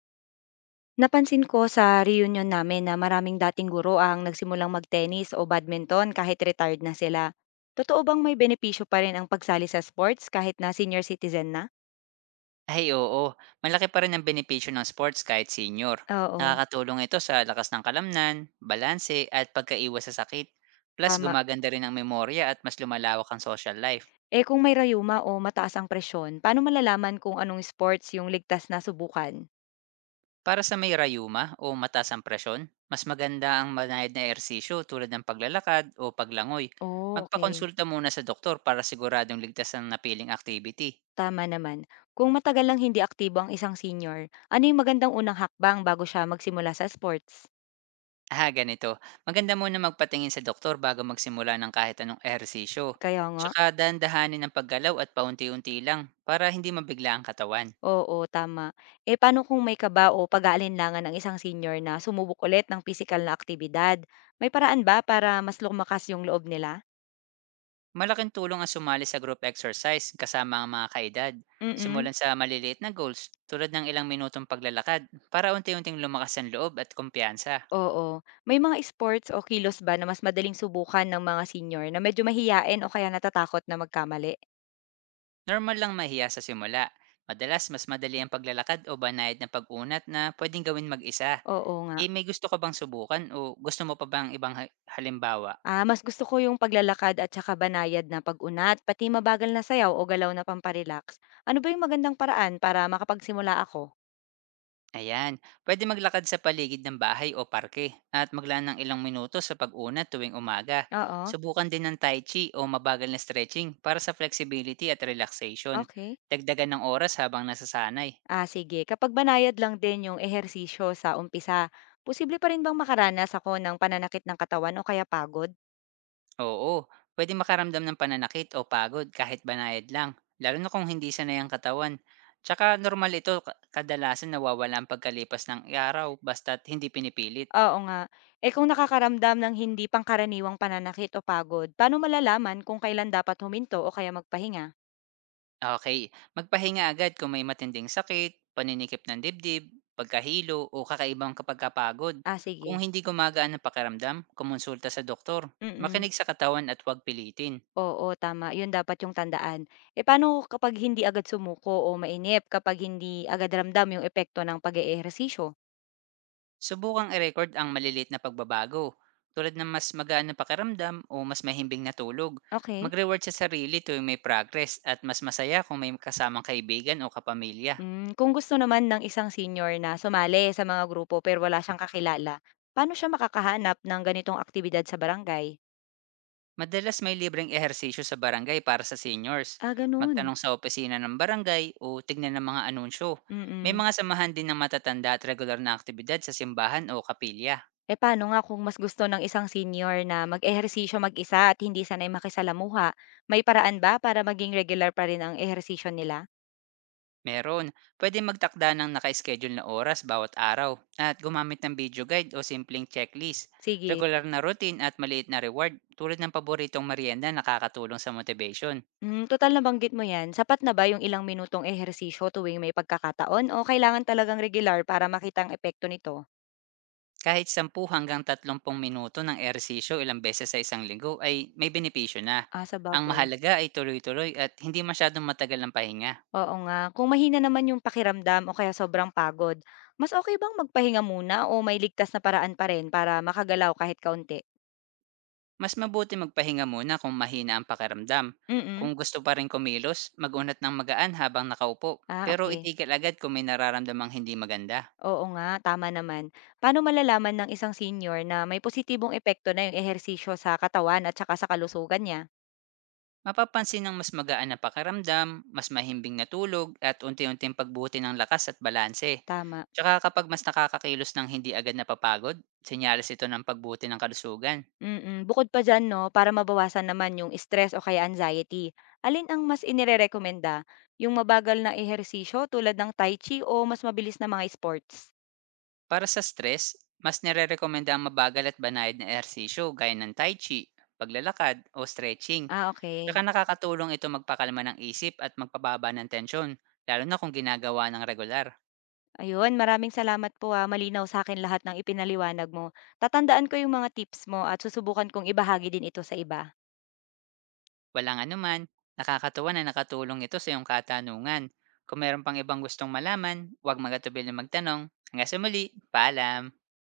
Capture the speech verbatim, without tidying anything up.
Napansin ko sa reunion namin na maraming dating guro ang nagsimulang magtennis o badminton kahit retired na sila. Totoo bang may benepisyo pa rin ang pagsali sa sports kahit na senior citizen na? Ay oo, malaki pa rin ang benepisyo ng sports kahit senior. Oo, Nakakatulong ito sa lakas ng kalamnan, balanse at pagkaiwas sa sakit. Plus tama. gumaganda rin ang memorya at mas lumalawak ang social life. Eh kung may rayuma o mataas ang presyon, paano malalaman kung anong sports yung ligtas na subukan? Para sa may rayuma o mataas ang presyon, mas maganda ang manayad na ehersisyo tulad ng paglalakad o paglangoy. Oh, okay. Magpakonsulta muna sa doktor para siguradong ligtas ang napiling activity. Tama naman. Kung matagal lang hindi aktibo ang isang senior, ano yung magandang unang hakbang bago siya magsimula sa sports? Ah, ganito. Maganda muna magpatingin sa doktor bago magsimula ng kahit anong ehersisyo. Kaya nga. Tsaka dahan-dahanin ang paggalaw at paunti-unti lang para hindi mabigla ang katawan. Oo, tama. Eh, paano kung may kaba o pag-aalinlangan ng isang senior na sumubok ulit ng physical na aktibidad? May paraan ba para mas lumakas yung loob nila? Malaking tulong ang sumali sa group exercise kasama ang mga kaedad. Simulan Mm-mm. sa maliliit na goals tulad ng ilang minutong paglalakad para unti-unting lumakas ang loob at kumpiyansa. Oo. May mga sports o kilos ba na mas madaling subukan ng mga senior na medyo mahiyain o kaya natatakot na magkamali? Normal lang mahiya sa simula. Madalas mas madali ang paglalakad o banayad na pag-unat na pwedeng gawin mag-isa. Oo nga. Eh may gusto ka bang subukan o gusto mo pa bang ibang ha- halimbawa? Ah, mas gusto ko yung paglalakad at saka banayad na pag-unat, pati mabagal na sayaw o galaw na pamparelax. Ano ba yung magandang paraan para makapagsimula ako? Ayan, pwede maglakad sa paligid ng bahay o parke at maglaan ng ilang minuto sa pag-una tuwing umaga. Oo. Subukan din ng tai chi o mabagal na stretching para sa flexibility at relaxation. Okay. Dagdagan ng oras habang nasasanay. Ah, sige. Kapag banayad lang din yung ehersisyo sa umpisa, posible pa rin bang makaranas ako ng pananakit ng katawan o kaya pagod? Oo, pwede makaramdam ng pananakit o pagod kahit banayad lang, lalo na kung hindi sanay ang katawan. Tsaka normal ito, ka- kadalasan nawawala ang pagkalipas ng araw basta't hindi pinipilit. Oo nga. Eh kung nakakaramdam ng hindi pangkaraniwang pananakit o pagod, paano malalaman kung kailan dapat huminto o kaya magpahinga? Okay, magpahinga agad kung may matinding sakit, paninikip ng dibdib, pagkahilo o kakaibang pagkapagod. Ah, Kung Sige. hindi gumagaan ang pakiramdam, kumonsulta sa doktor. Mm-mm. Makinig sa katawan at huwag pilitin. Oo, tama. Yun dapat yung tandaan. Eh paano kapag hindi agad sumuko o mainip, kapag hindi agad ramdam yung epekto ng pag-eehersisyo? Subukang i-record ang malilit na pagbabago, tulad ng mas magaan na pakiramdam o mas mahimbing na tulog. Okay. Mag-reward sa sarili tuwing may progress at mas masaya kung may kasamang kaibigan o kapamilya. Hmm, kung gusto naman ng isang senior na sumali sa mga grupo pero wala siyang kakilala, paano siya makakahanap ng ganitong aktibidad sa barangay? Madalas may libreng ehersisyo sa barangay para sa seniors. Ah, ganun. Magtanong sa opisina ng barangay o tignan ng mga anunsyo. May Mm. mga samahan din ng matatanda at regular na aktibidad sa simbahan o kapilya. Eh, paano nga kung mas gusto ng isang senior na mag-ehersisyo mag-isa at hindi sanay makisalamuha? May paraan ba para maging regular pa rin ang ehersisyo nila? Meron, pwede magtakda ng naka-schedule na oras bawat araw at gumamit ng video guide o simpleng checklist. Sige. Regular na routine at maliit na reward tulad ng paboritong merienda nakakatulong sa motivation. Hmm, total nabanggit mo yan. Sapat na ba yung ilang minutong ehersisyo tuwing may pagkakataon o kailangan talagang regular para makita ang epekto nito? Kahit ten hanggang thirty minuto ng ehersisyo ilang beses sa isang linggo ay may benepisyo na. Ah, sa Ang bagay. mahalaga ay tuloy-tuloy at hindi masyadong matagal ang pahinga. Oo nga. Kung mahina naman yung pakiramdam o kaya sobrang pagod, mas okay bang magpahinga muna o may ligtas na paraan pa rin para makagalaw kahit kaunti? Mas mabuti magpahinga muna kung mahina ang pakiramdam. Kung Mm. gusto pa rin kumilos, magunat ng magaan habang nakaupo. Ah, Pero Okay. itigil agad kung may nararamdamang hindi maganda. Oo nga, tama naman. Paano malalaman ng isang senior na may positibong epekto na yung ehersisyo sa katawan at saka sa kalusugan niya? Mapapansin ng mas magaan na pakiramdam, mas mahimbing na tulog at unti-unting pagbuti ng lakas at balanse. Tama. Tsaka kapag mas nakakakilos ng hindi agad napapagod, senyales ito ng pagbuti ng kalusugan. Mm. Bukod pa dyan, no, para mabawasan naman yung stress o kaya anxiety, alin ang mas inirerekomenda? Yung mabagal na ehersisyo tulad ng tai chi o mas mabilis na mga sports? Para sa stress, mas nire-recommenda ang mabagal at banayad na ehersisyo gaya ng tai chi, paglalakad o stretching. Ah, okay. Tsaka nakakatulong ito magpakalma ng isip at magpababa ng tensyon, lalo na kung ginagawa ng regular. Ayun, maraming salamat po, ah, malinaw sa akin lahat ng ipinaliwanag mo. Tatandaan ko yung mga tips mo at susubukan kong ibahagi din ito sa iba. Walang anuman, nakakatuwa na nakatulong ito sa iyong katanungan. Kung meron pang ibang gustong malaman, huwag magatubil na magtanong. Hanggang sa muli, paalam!